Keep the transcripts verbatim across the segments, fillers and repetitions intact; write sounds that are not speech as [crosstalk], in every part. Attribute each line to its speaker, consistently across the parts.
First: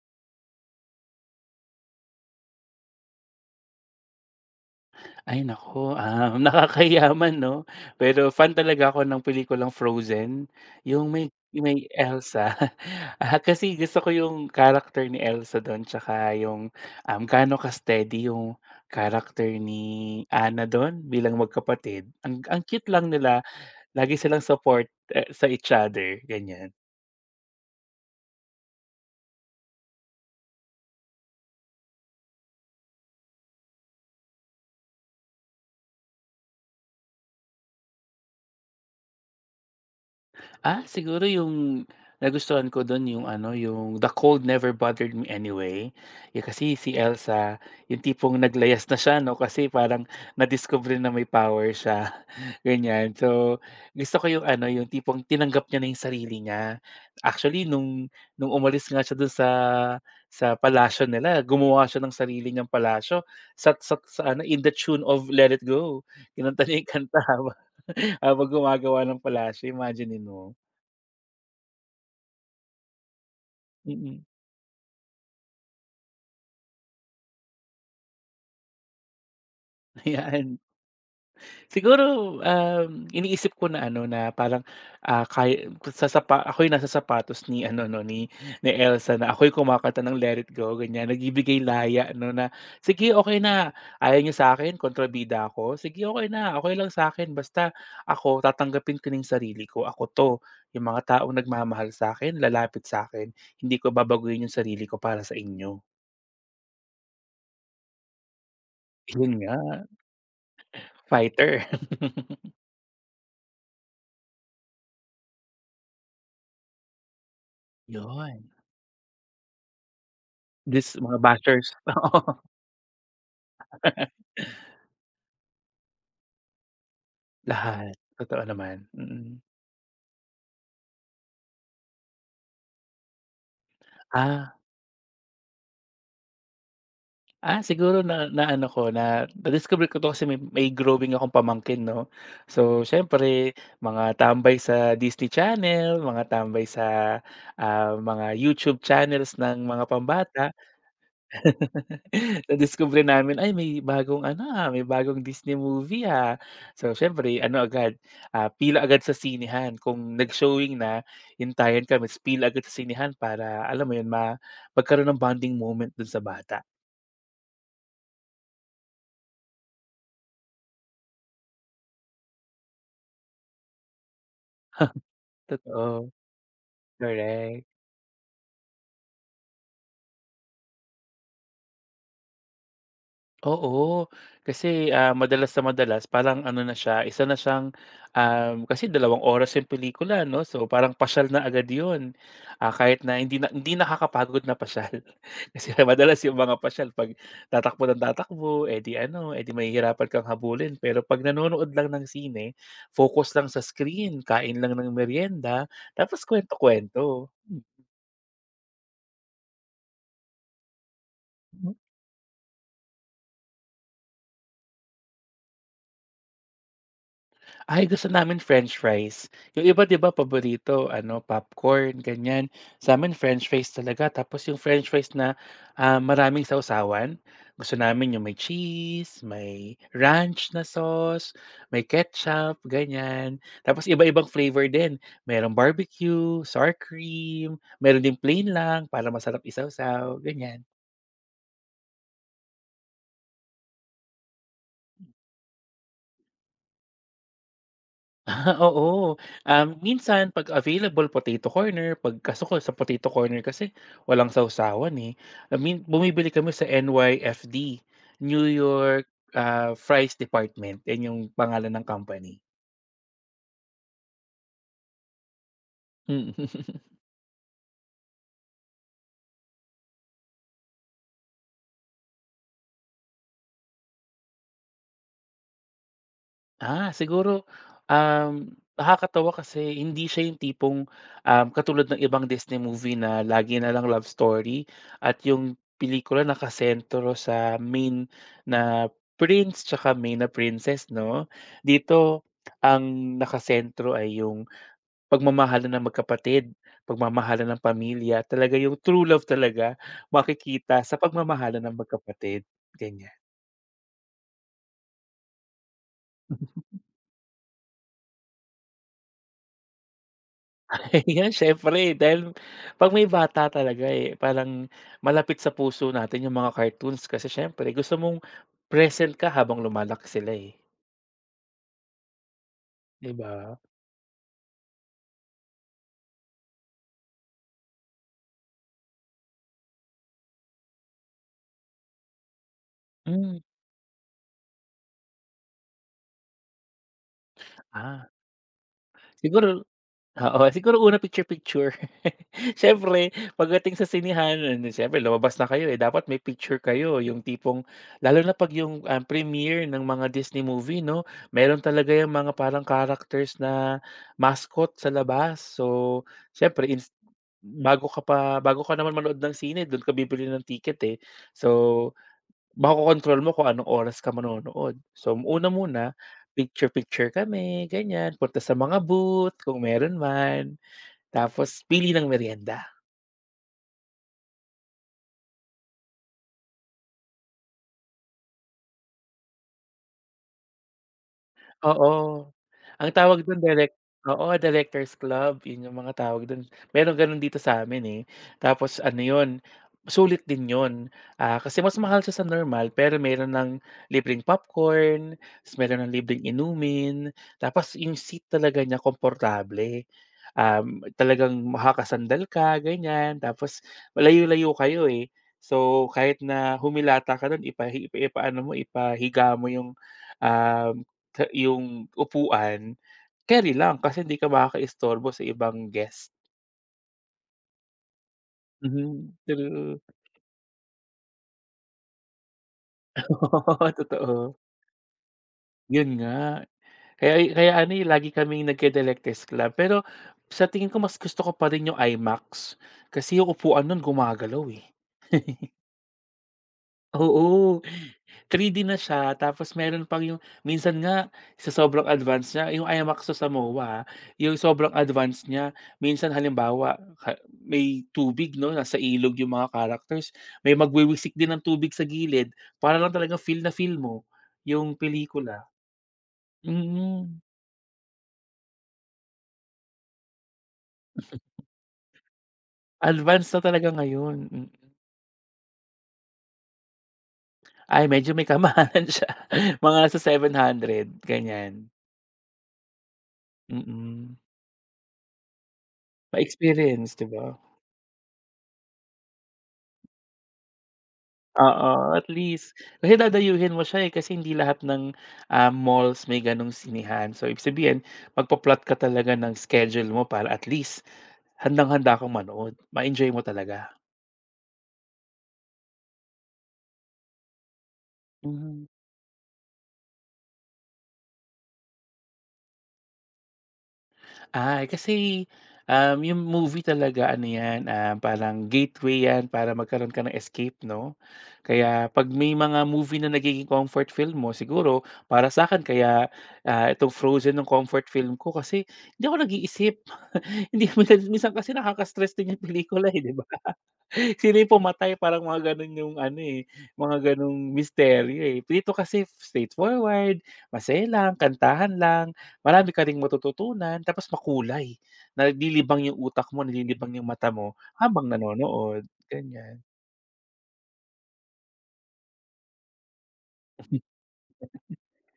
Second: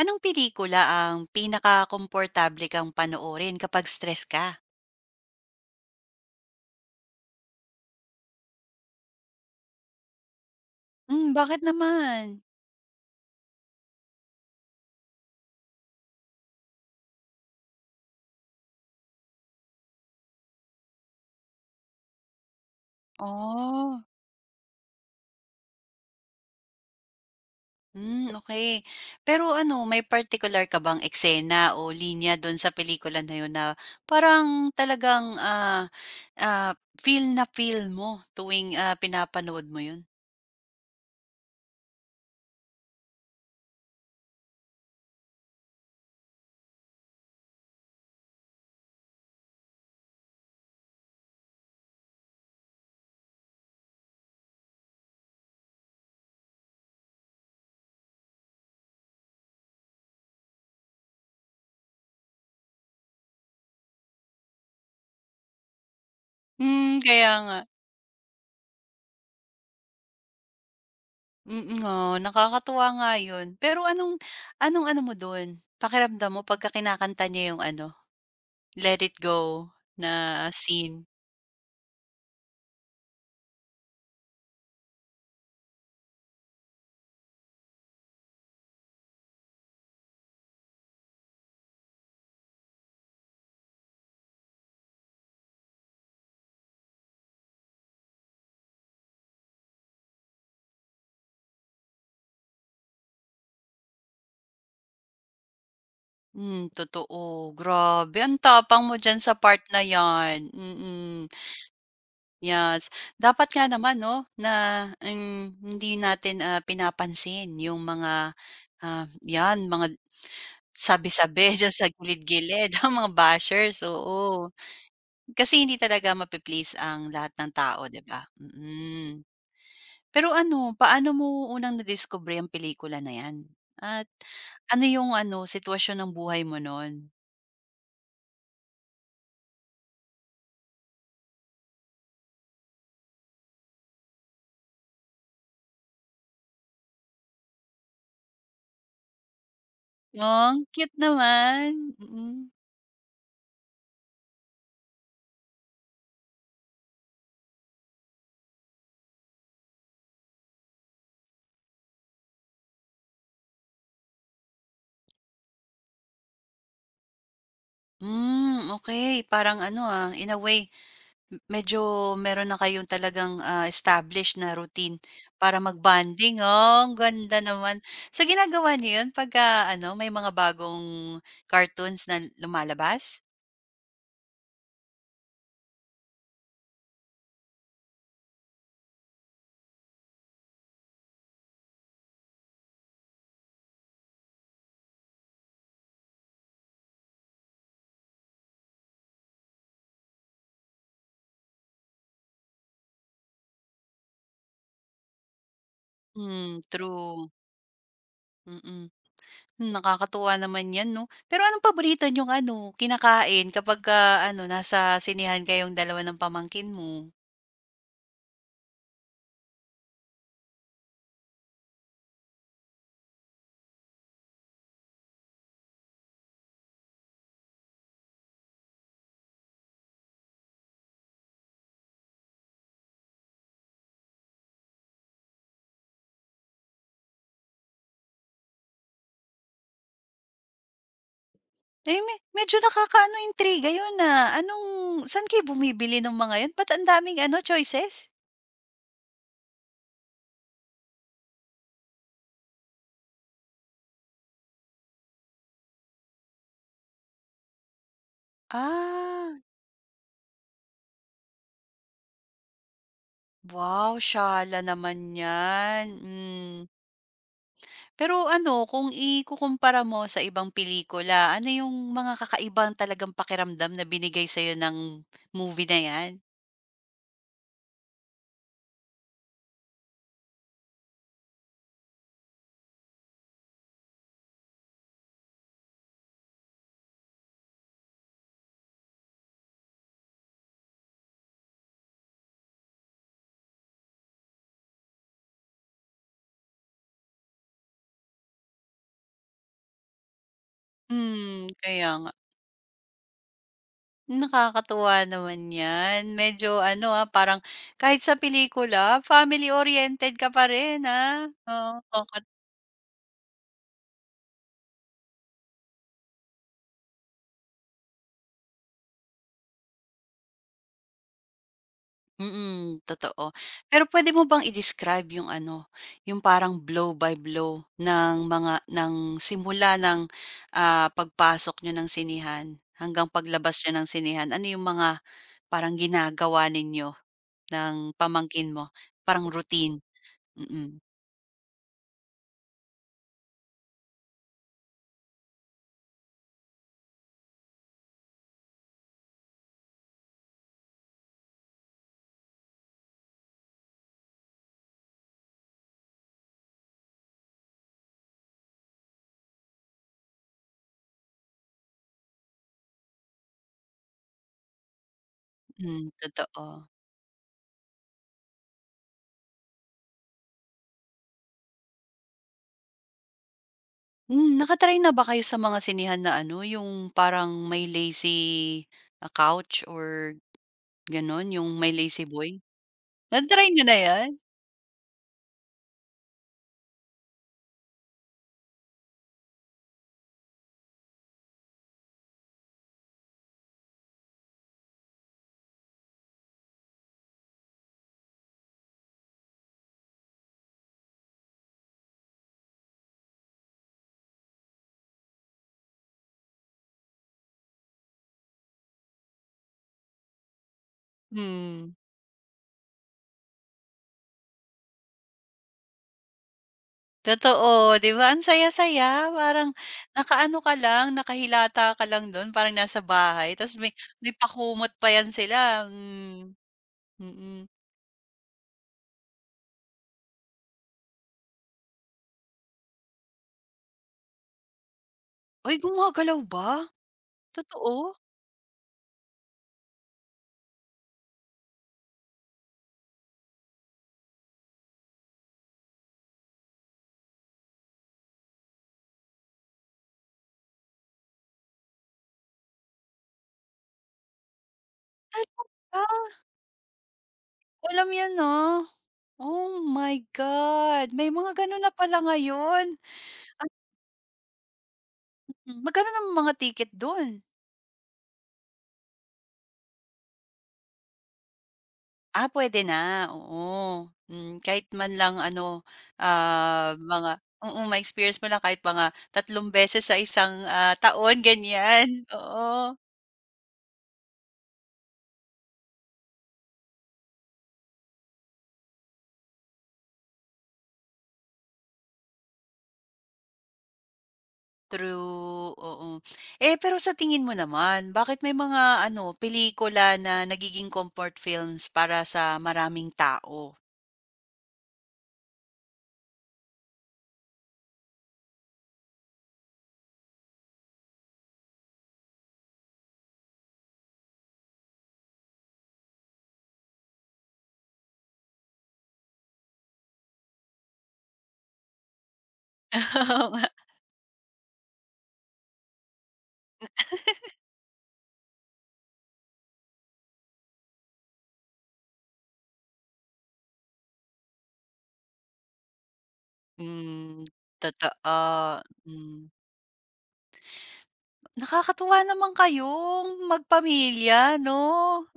Speaker 1: Anong pelikula ang pinaka komportable kang panoorin kapag stress ka?
Speaker 2: Ay naku, ah, [laughs] nakakahiya 'no, pero fan talaga ako ng pelikulang Frozen, yung
Speaker 1: Hmm,
Speaker 2: may
Speaker 1: bakit
Speaker 2: yung may
Speaker 1: naman?
Speaker 2: Elsa. [laughs] Ah, kasi gusto ko yung character ni Elsa dun tsaka yung, um, gaano ka-steady yung character ni Anna dun bilang magkapatid. Ang ang cute lang nila,
Speaker 1: Oh,
Speaker 2: lagi silang support, eh, sa each other, ganyan.
Speaker 1: hmm, okay. Pero ano, may particular ka bang eksena o linya dun sa pelikula na yun na parang talagang, ah, ah, feel na feel mo tuwing, ah, pinapanood mo yun?
Speaker 2: Ah, siguro yung nagustuhan ko dun yung ano, yung The Cold Never Bothered Me Anyway. Eh, kasi si Elsa, yung tipong naglayas na siya 'no, kasi parang nadiskubre na may power siya, [laughs] ganyan. So, gusto ko yung ano, yung tipong tinanggap niya na yung sarili niya. Actually nung nung umalis nga siya dun sa sa palasyo nila, gumawa siya ng sarili niyang palasyo sa sat sa ano, in the tune of Let It Go. Kinanta niya yung
Speaker 1: Hmm,
Speaker 2: kanta
Speaker 1: kaya
Speaker 2: habang
Speaker 1: nga.
Speaker 2: [laughs] habang gumagawa ng palasyo, imagine mo.
Speaker 1: Mm, oo, nakakatuwa nga yun. Pero anong
Speaker 2: Mm,
Speaker 1: anong ano mo dun, pakiramdam mo pagka kinakanta niya yung ano, Let It Go
Speaker 2: [laughs]
Speaker 1: na
Speaker 2: ayan.
Speaker 1: scene.
Speaker 2: Siguro, um, iniisip ko na ano, na parang, ah, kaya sa sapa ako'y nasa sapatos ni ano 'no, ni ni Elsa na ako'y kumakanta ng Let It Go, ganyan. Nagbibigay laya 'no, na, "Sige, okay na. Ayaw niyo sa'kin, kontrabida ako. Sige, okay na. Okey lang sa akin basta ako tatanggapin ko na sarili ko. Ako 'to. 'Yung mga taong nagmamahal sa akin lalapit sa akin. Hindi ko babaguhin 'yung sarili ko para sa inyo."
Speaker 1: Hmm, totoo. Grabe, ang tapang mo diyan
Speaker 2: 'Yun
Speaker 1: sa
Speaker 2: nga,
Speaker 1: part na 'yan. Mm,
Speaker 2: fighter. [laughs]
Speaker 1: yes. Dapat nga naman 'no, na, hmm, hindi natin, ah, pinapansin yung mga,
Speaker 2: 'Yun.
Speaker 1: ah, 'yan mga
Speaker 2: This mga
Speaker 1: sabi-sabi [laughs]
Speaker 2: bashers,
Speaker 1: diyan sa
Speaker 2: [laughs] oo.
Speaker 1: gilid-gilid, [laughs] ang mga bashers, oo. Kasi hindi talaga mapi-please ang lahat ng tao,
Speaker 2: Lahat,
Speaker 1: 'di ba?
Speaker 2: totoo naman,
Speaker 1: Mm.
Speaker 2: mm.
Speaker 1: Pero ano, paano mo unang nadiskubre ang pelikula na 'yan? At
Speaker 2: Ah,
Speaker 1: ano yung ano, sitwasyon ng buhay mo no'n?
Speaker 2: ah, siguro na naano ko na na-discover ko 'to kasi may may growing akong pamangkin 'no. So siyempre mga tambay sa Disney Channel, mga tambay sa, ah, mga YouTube channels ng mga
Speaker 1: Oh,
Speaker 2: pambata.
Speaker 1: ang cute naman,
Speaker 2: [laughs]
Speaker 1: mm.
Speaker 2: Nadiskubre namin, "Ay may bagong ano, ah, may bagong Disney movie, ah." So siyempre ano agad, ah, pila agad sa sinihan, kung nag-showing na, hintayan kami ta's pila agad sa sinihan para alam mo yun ma magkaroon ng bonding moment dun sa bata.
Speaker 1: Hmm, okey parang ano, ah, in a way m medyo meron na kayong talagang, ah, established na routine
Speaker 2: [laughs]
Speaker 1: para
Speaker 2: Totoo,
Speaker 1: mag-bonding, oh, ang ganda
Speaker 2: correct.
Speaker 1: naman. So ginagawa niyo 'yun pagka ano, may mga bagong cartoons na lumalabas?
Speaker 2: Oo, kasi, ah, madalas na madalas parang ano na siya, isa na siyang, um, kasi dalawang oras yung pelikula 'no, so parang pasyal na agad yun. Ah, kahit na hindi na hindi nakakapagod na pasyal. [laughs] Kasi madalas yung mga pasyal 'pag tatakbo ng tatakbo, eh, ano, edi di mahihirapan kang habulin. Pero 'pag nanonood lang ng sine, focus lang sa screen, kain lang ng merienda tapos kwento
Speaker 1: Hmm,
Speaker 2: kwento.
Speaker 1: true, mm. Hmm, nakakatuwa naman 'yan 'no. Pero anong paborito niyong ano, kinakain kapagka ano, nasa sinehan kayong dalawa ng pamangkin mo?
Speaker 2: Ay, gusto namin french fries. Yung iba 'di ba paborito ano, popcorn, ganyan. Sa'min french fries talaga tapos yung french fries na, ah, maraming sausawan. Gusto namin yung may cheese, may ranch na sauce, may ketchup, ganyan. Tapos iba-ibang flavor din. Merong barbecue, sour cream, meron ding plain lang para masarap isawsaw, ganyan.
Speaker 1: Eh, me medyo nakakaano, intriga 'yun, na Anong saan kayo bumibili nung mga 'yan? Ba't ang daming ano, choices?
Speaker 2: [laughs] Ah, Oo, um, minsan 'pag available potato corner, 'pag kaso ko sa potato corner kasi walang sawsawan, eh. I mean bumibili kami sa N Y F D, New York,
Speaker 1: Ah,
Speaker 2: ah, Fries Department, 'yan yung pangalan ng company.
Speaker 1: wow, shala naman 'yan,
Speaker 2: Mm.
Speaker 1: hmm.
Speaker 2: [laughs]
Speaker 1: Pero ano, kung ikukumpara mo sa ibang pelikula, ano yung mga kakaibang talagang pakiramdam na binigay sa'yo ng movie na 'yan?
Speaker 2: Ah, siguro, um, nakakatawa kasi hindi siya yung tipong, um, katulad ng ibang Disney movie na lagi na lang love story at yung pelikula nakasentro sa main na prince tsaka main na princess 'no. Dito ang nakasentro ay yung pagmamahalan ng magkapatid, pagmamahalan ng pamilya, talaga yung true love talaga makikita sa
Speaker 1: Hmm,
Speaker 2: pagmamahalan ng
Speaker 1: kaya nga.
Speaker 2: magkapatid, ganyan.
Speaker 1: Nakakatuwa naman 'yan. Medyo ano, ah, parang kahit sa pelikula family-oriented ka pa rin,
Speaker 2: [laughs]
Speaker 1: ah.
Speaker 2: Ayan,
Speaker 1: Oo,
Speaker 2: syempre,
Speaker 1: kokat
Speaker 2: dahil 'pag may bata talaga, eh, parang malapit sa puso natin yung mga cartoons kasi syempre gusto mong present ka habang lumalaki sila, eh,
Speaker 1: mm,
Speaker 2: 'di
Speaker 1: totoo.
Speaker 2: ba?
Speaker 1: Pero pwede mo bang i-describe yung ano, yung parang blow by blow ng mga ng simula ng, ah, pagpasok nyo ng sinihan hanggang
Speaker 2: Hmm,
Speaker 1: paglabas nyo ng sinihan. Ano yung mga parang ginagawa ninyo ng
Speaker 2: ah,
Speaker 1: pamangkin mo? Parang
Speaker 2: siguro
Speaker 1: routine?
Speaker 2: Oo,
Speaker 1: Mm,
Speaker 2: siguro una picture picture. [laughs] Siyempre pagdating sa sinihan, and then siyempre lumabas na kayo, eh, dapat may picture kayo yung tipong lalo na 'pag yung, ah, premiere ng mga Disney movie 'no, meron talaga yung mga parang characters na mascot sa labas. So, siyempre ins bago ka pa bago ka naman manood ng sine dun ka bibili ng ticket, eh. So makokontrol mo kung anong oras ka manonood. So, una muna,
Speaker 1: hmm, totoo.
Speaker 2: picture-picture kami, ganyan. Punta sa mga booth kung meron man, tapos pili ng merienda.
Speaker 1: Hmm, naka na ba kayo sa mga sinihan na ano, yung parang may lazy, ah, couch or gano'n, yung may lazy
Speaker 2: Oo,
Speaker 1: boy?
Speaker 2: ang tawag don
Speaker 1: Na-try niyo
Speaker 2: direc
Speaker 1: na 'yan?
Speaker 2: oo, Directors Club, yun yung mga tawag don. Merong ganon dito sa'min, eh, tapos ano yun, sulit din yun. Ah, kasi mas mahal siya sa normal pero meron ng libreng popcorn, ta's meron ng libreng inumin, tapos yung seat talaga niya komportable. Um, talagang makakasandal ka ganyan, tapos malayo-layo kayo, eh. So, kahit na humilata ka dun ipahi ipaano mo, ipahiga mo yung, ah ta
Speaker 1: Hmm,
Speaker 2: yung upuan, carry lang kasi hindi ka makakaistorbo sa ibang guest.
Speaker 1: totoo, 'di ba ang saya-saya
Speaker 2: Mhm,
Speaker 1: parang
Speaker 2: true.
Speaker 1: nakaano ka lang, nakahilata ka lang do'n parang nasa bahay tapos may
Speaker 2: Oo, [laughs]
Speaker 1: may
Speaker 2: totoo.
Speaker 1: pakumot pa 'yan sila,
Speaker 2: Yun
Speaker 1: hmm,
Speaker 2: nga, kaya
Speaker 1: mm.
Speaker 2: kaya ano, eh, lagi kaming nagke-Delectes Club pero sa tingin ko mas gusto ko pa rin yung IMAX kasi yung upuan nun gumagalaw, eh. [laughs]
Speaker 1: Ay, gumagalaw ba?
Speaker 2: Oo.
Speaker 1: Totoo?
Speaker 2: three D na siya tapos meron pang yung minsan nga sa sobrang advance niya yung IMAX sa Samoa, ah, yung sobrang advance niya minsan halimbawa ha may tubig 'no, nasa ilog yung mga characters, may magwiwisik din ng tubig sa gilid para lang talagang feel na feel mo yung pelikula.
Speaker 1: Ah,
Speaker 2: Mm,
Speaker 1: alam 'yan, ah. Oh my God, may mga gano'n na pala ngayon.
Speaker 2: advance na talaga ngayon, hmm.
Speaker 1: Hmm, magkano ng mga ticket do'n?
Speaker 2: Ay medyo may kamahalan [laughs] siya mga nasa seven hundred ganyan,
Speaker 1: Ah, puwede na, oo.
Speaker 2: mm.
Speaker 1: Hmm, kahit man lang ano, ah,
Speaker 2: Pa-experience 'di
Speaker 1: mga
Speaker 2: ba?
Speaker 1: oo, ma-experience mo lang kahit mga tatlong beses sa isang, ah, taon,
Speaker 2: Oo,
Speaker 1: ganiyan,
Speaker 2: at
Speaker 1: [laughs]
Speaker 2: least
Speaker 1: oo.
Speaker 2: kasi dadayuhin mo siya, eh, kasi hindi lahat ng, ah, malls may gano'ng sinihan. So, ibig sabihin magpa-plot ka talaga ng schedule mo para at least handang-handa kang manood, ma-enjoy mo talaga.
Speaker 1: True, oo. Eh, pero sa tingin mo naman, bakit may mga
Speaker 2: Hmm.
Speaker 1: ano, pelikula na nagiging comfort films para sa maraming tao?
Speaker 2: Ah, kasi, um, yung movie talaga ano yan, ah, parang gateway yan para magkaroon ka ng escape 'no. Kaya 'pag may mga movie na nagiging comfort film mo siguro para sa akin kaya, ah, itong Frozen ng comfort film ko kasi hindi ako nag-iisip. [laughs] Hindi minsan minsan kasi nakaka-stress din yung
Speaker 1: [laughs]
Speaker 2: pelikula, eh, 'di ba?
Speaker 1: Oo nga.
Speaker 2: Sila yung pumatay parang mga gano'n yung ano, eh, mga gano'ng misteryo, eh. Dito kasi straightforward, masaya lang, kantahan lang, marami ka ring matututunan tapos makulay, nalilibang yung utak mo, nalilibang yung
Speaker 1: Hmm,
Speaker 2: mata mo
Speaker 1: totoo.
Speaker 2: habang nanonood,
Speaker 1: Hmm.
Speaker 2: ganyan.
Speaker 1: Nakakatuwa naman kayong
Speaker 2: [laughs]
Speaker 1: magpamilya 'no?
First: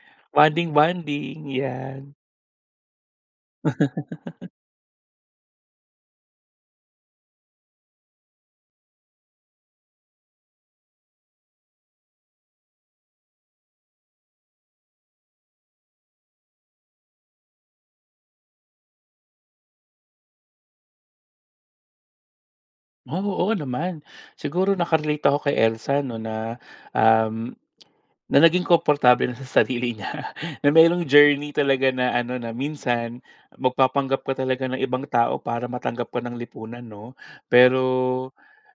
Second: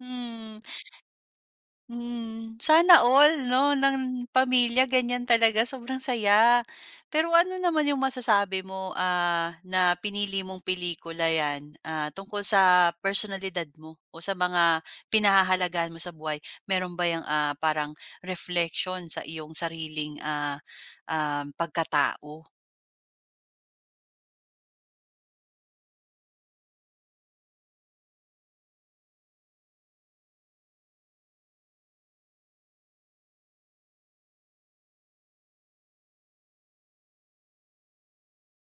Speaker 1: Hmm,
Speaker 2: Bonding-bonding, 'yan.
Speaker 1: hmm. Sana all 'no, ng pamilya ganyan talaga, sobrang saya. Pero ano naman yung masasabi mo, ah, na pinili mong pelikula 'yan, ah, tungkol sa personalidad mo o sa mga pinahahalagahan mo sa buhay? Meron ba yung ah, parang reflection sa iyong sariling, ah, um, pagkatao?
Speaker 2: Oo, oo naman. Siguro naka-relate ako kay Elsa 'no na, um na naging komportable na sa sarili niya, [laughs] na mayroong journey talaga na ano, na minsan magpapanggap ka talaga ng ibang tao para matanggap ka ng lipunan 'no. Pero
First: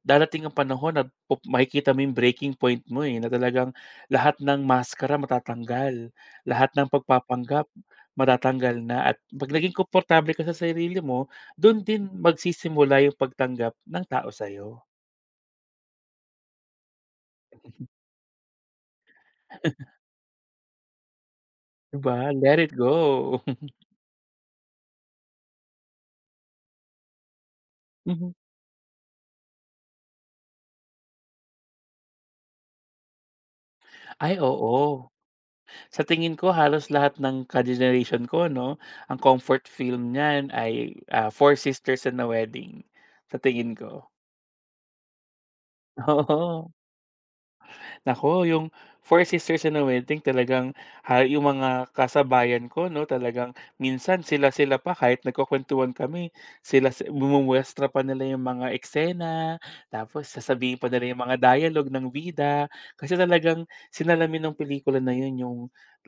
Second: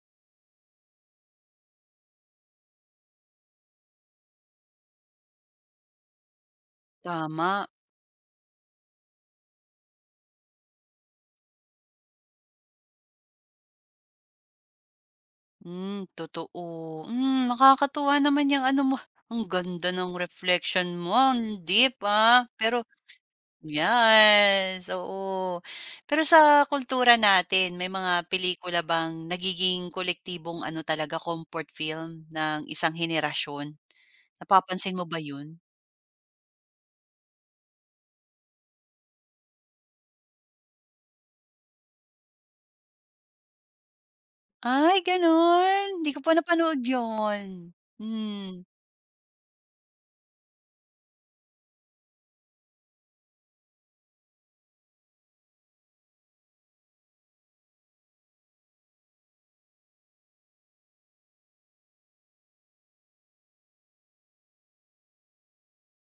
Speaker 2: darating ang panahon na pup makikita mo yung breaking point mo, eh, na talagang lahat ng maskara matatanggal, lahat ng
Speaker 1: Tama.
Speaker 2: pagpapanggap matatanggal na at 'pag naging komportable ka sa sarili mo, dun din magsisimula yung pagtanggap ng tao sa'yo,
Speaker 1: Hmm, totoo. Hmm, nakakatuwa naman yung ano mo, ang ganda ng reflection mo, ang deep,
Speaker 2: 'di ba?
Speaker 1: ah.
Speaker 2: Let It
Speaker 1: Pero
Speaker 2: Go. [laughs]
Speaker 1: yes, oo. Pero sa kultura natin, may mga
Speaker 2: Mhm.
Speaker 1: pelikula bang nagiging kolektibong ano talaga, comfort film ng isang henerasyon?
Speaker 2: Ay
Speaker 1: Napapansin mo
Speaker 2: oo.
Speaker 1: ba 'yun?
Speaker 2: Sa tingin ko halos lahat ng ka-generation ko 'no, ang comfort film niyan ay, ah, Four Sisters and a Wedding, sa tingin ko,
Speaker 1: Ay, gano'n?
Speaker 2: [laughs]
Speaker 1: Hindi ko pa
Speaker 2: oo.
Speaker 1: napanood 'yun.
Speaker 2: Nako
Speaker 1: Hmm,
Speaker 2: yung Four Sisters in a Wedding talagang, ah, yung mga kasabayan ko 'no, talagang minsan sila-sila pa kahit nagkukuwentuhan kami, sila si mumuwestra pa nila yung mga eksena, tapos sasabihin pa nila yung mga dialogue ng bida. Kasi talagang sinalamin ng pelikula na yun yung,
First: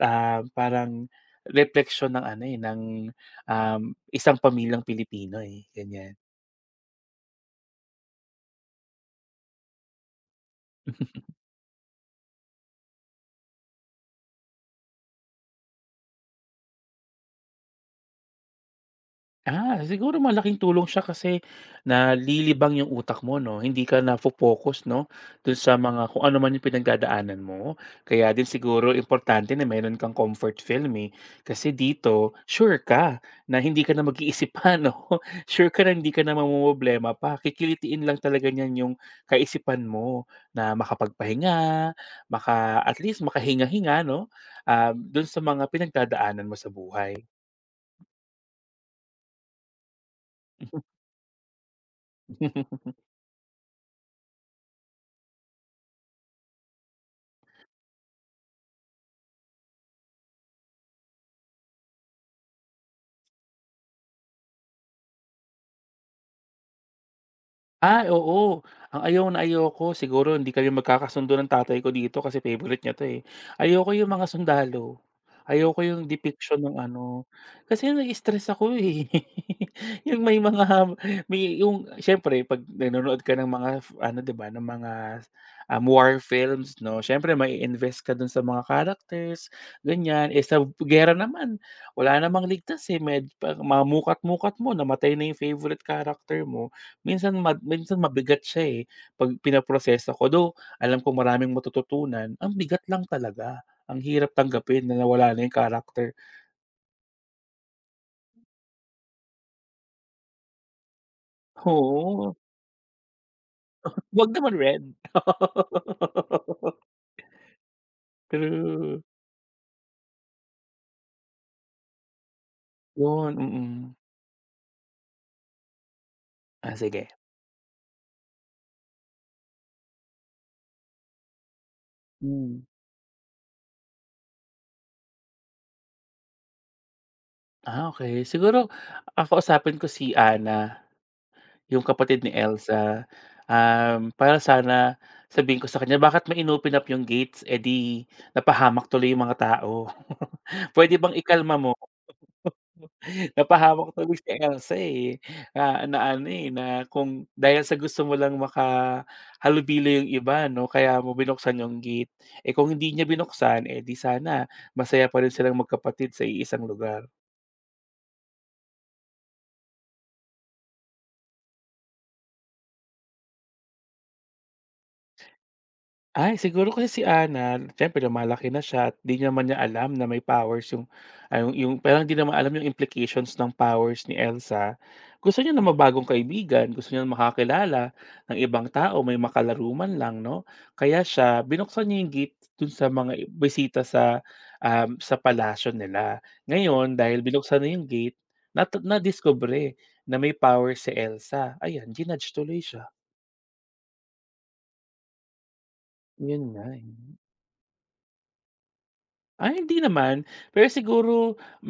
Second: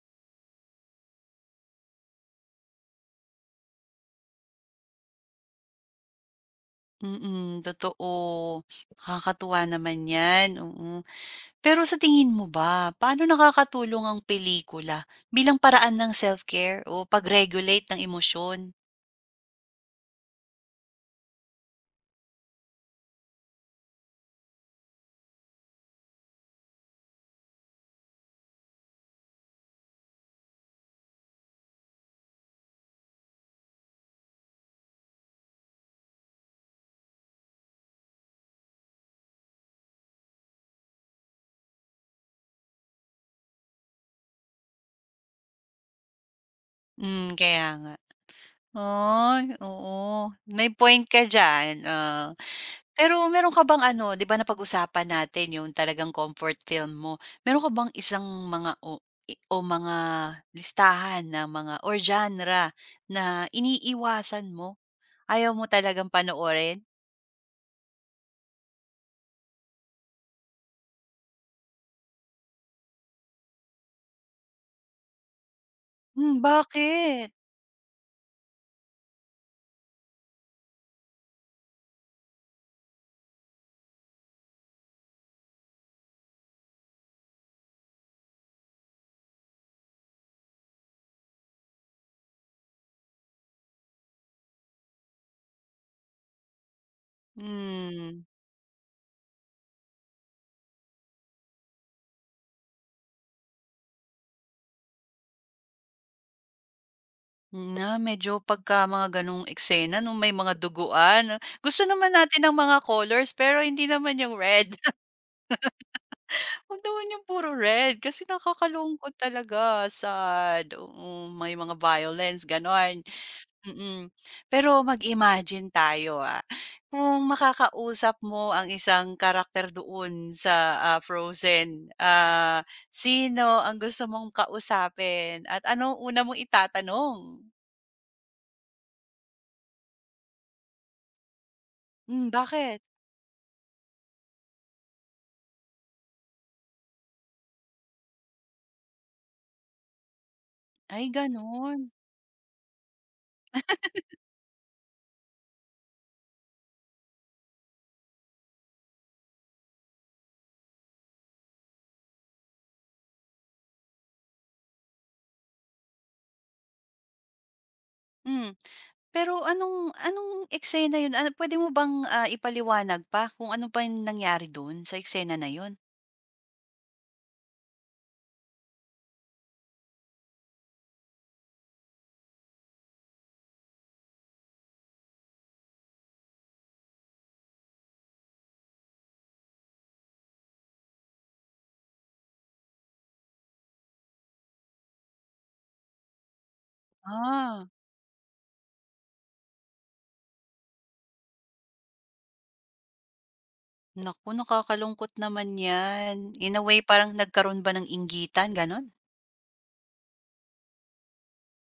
Speaker 2: ah, parang repleksyon ng ano, eh, ng, um, isang pamilyang Pilipino, eh, ganyan.
Speaker 1: mm, totoo. Nakakatuwa naman 'yan, oo. Pero sa tingin mo ba, paano nakakatulong ang pelikula bilang paraan ng self-care o pag-regulate ng emosyon?
Speaker 2: Ah, siguro malaking tulong siya kasi nalilibang yung utak mo 'no, hindi ka na focus 'no, dun sa mga kung ano man yung pinagdadaanan mo. Kaya din siguro importante na meron kang comfort film, eh, kasi dito sure ka na hindi ka na mag-iisip pa 'no, [laughs] sure ka na hindi ka na mamomroblema pa, kikilitiin lang talaga niyan yung kaisipan mo na makapagpahinga, maka at least makahinga-hinga 'no, ah dun sa mga pinagdadaanan mo sa buhay.
Speaker 1: Hmm, kaya nga. Ay, oo. May point ka diyan, oo.
Speaker 2: [laughs]
Speaker 1: Pero meron ka bang ano, 'di ba napag-usapan natin yung talagang comfort film mo. Meron ka bang isang mga o i o mga listahan na mga or genre na iniiwasan mo? Ayaw mo talagang panoorin?
Speaker 2: Ay, oo. Ang ayaw na ayaw ko siguro hindi kami magkakasundo ng tatay ko dito kasi favorite niya 'to, eh. Ayoko yung mga sundalo, ayoko yung
Speaker 1: Hmm,
Speaker 2: depiction ng ano,
Speaker 1: bakit?
Speaker 2: kasi nai-stress ako, eh. [laughs] Yung may mga may yung siyempre 'pag nanonood ka ng mga f ano, 'di ba, ng mga, um, war films 'no, siyempre may invest ka dun sa mga characters, ganyan. Eh, sa giyera naman wala namang ligtas, eh, med 'pag mga muka't-mukat mo namatay na yung favorite character mo, minsan mad minsan
Speaker 1: Hmm.
Speaker 2: mabigat siya, eh, 'pag pinoproseso ko. Though, alam kong maraming matututunan, ang bigat lang talaga. Ang hirap tanggapin na nawala na yung character.
Speaker 1: Na medyo pagka mga gano'ng eksena 'no, may mga duguan. ah,
Speaker 2: [laughs]
Speaker 1: Gusto naman
Speaker 2: Oo,
Speaker 1: natin ng mga colors pero hindi naman
Speaker 2: wag
Speaker 1: yung
Speaker 2: naman
Speaker 1: red.
Speaker 2: red.
Speaker 1: [laughs]
Speaker 2: [laughs]
Speaker 1: Huwag naman yung puro red kasi
Speaker 2: True,
Speaker 1: nakakalungkot talaga, sad. Oo, may mga violence gano'n,
Speaker 2: yun, mm.
Speaker 1: mm. Pero mag-imagine tayo, ah,
Speaker 2: Ah, sige.
Speaker 1: kung makakausap mo ang isang karakter doon sa, ah, Frozen,
Speaker 2: Hmm,
Speaker 1: ah, sino ang gusto mong kausapin at anong una mong itatanong?
Speaker 2: ah, okey. Siguro, ah, kausapin ko si Ana. Yung kapatid
Speaker 1: Hmm,
Speaker 2: ni
Speaker 1: bakit?
Speaker 2: Elsa, um, para sana sabihin ko sa kanya, "Bakit mo in-open up yung gates, eh, di napahamak tuloy yung mga tao. [laughs] Pwede
Speaker 1: Ay
Speaker 2: bang ikalma mo?"
Speaker 1: gano'n,
Speaker 2: [laughs] Napahamak tuloy si Elsa, eh, na na ano, eh, na kung dahil sa gusto mo lang makahalubilo yung iba 'no, kaya mo binuksan yung gate. Eh, kung hindi niya binuksan, eh, di sana masaya pa rin silang magkapatid sa iisang lugar.
Speaker 1: hmm. Pero anong anong eksena 'yun, ano puwede mo bang, ah, ipaliwanag pa kung ano ba 'yung nangyari do'n sa eksena na 'yun?
Speaker 2: Ay, siguro kasi si Ana siyempre lumalaki na siya at 'di naman niya alam na may powers yung ay yung yung parang 'di naman alam yung implications ng powers ni Elsa. Gusto niya na mabagong kaibigan, gusto niya na makakilala ng ibang tao, may makalaruman lang 'no. Kaya siya binuksan niya yung gate dun sa mga i- bisita sa, um, sa palasyo nila. Ngayon dahil binuksan
Speaker 1: Ah,
Speaker 2: na yung gate, nat nadiskubre na may powers si Elsa. Ayan, jinudge tuloy siya,
Speaker 1: naku nakakalungkot naman 'yan.
Speaker 2: yun
Speaker 1: In a
Speaker 2: nga,
Speaker 1: way
Speaker 2: eh.
Speaker 1: parang nagkaroon ba ng inggitan, gano'n?
Speaker 2: Ay hindi naman, pero siguro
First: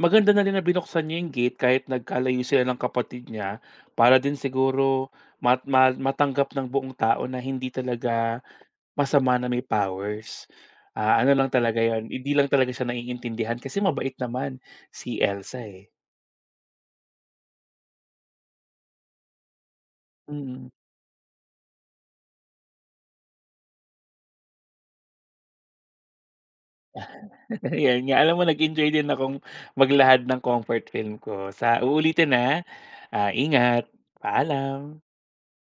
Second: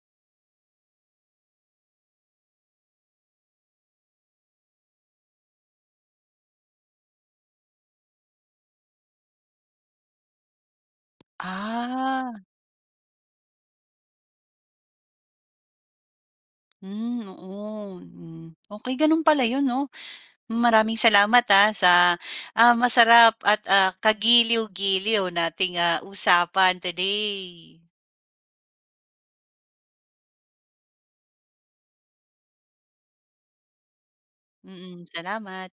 Speaker 2: maganda na rin na binuksan niya yung gate kahit nagkalayo sila ng kapatid niya, para din siguro mat ma matanggap ng buong tao na hindi talaga masama na may powers. Ah, ano lang talaga yon?
Speaker 1: Ah,
Speaker 2: Hindi lang talaga siya naiintindihan kasi mabait naman si Elsa, eh.
Speaker 1: hmm, oo, hmm. Okey gano'n pala 'yun 'no.
Speaker 2: Mm,
Speaker 1: Maraming salamat, ah, sa, ah, masarap at, ah, kagiliw-giliw nating, ah, usapan
Speaker 2: [laughs]
Speaker 1: today.
Speaker 2: yun nga. Alam mo nag-enjoy din akong maglahad ng comfort film ko sa uulitin, ah. Ah, ingat,
Speaker 1: Mm,
Speaker 2: paalam.
Speaker 1: salamat.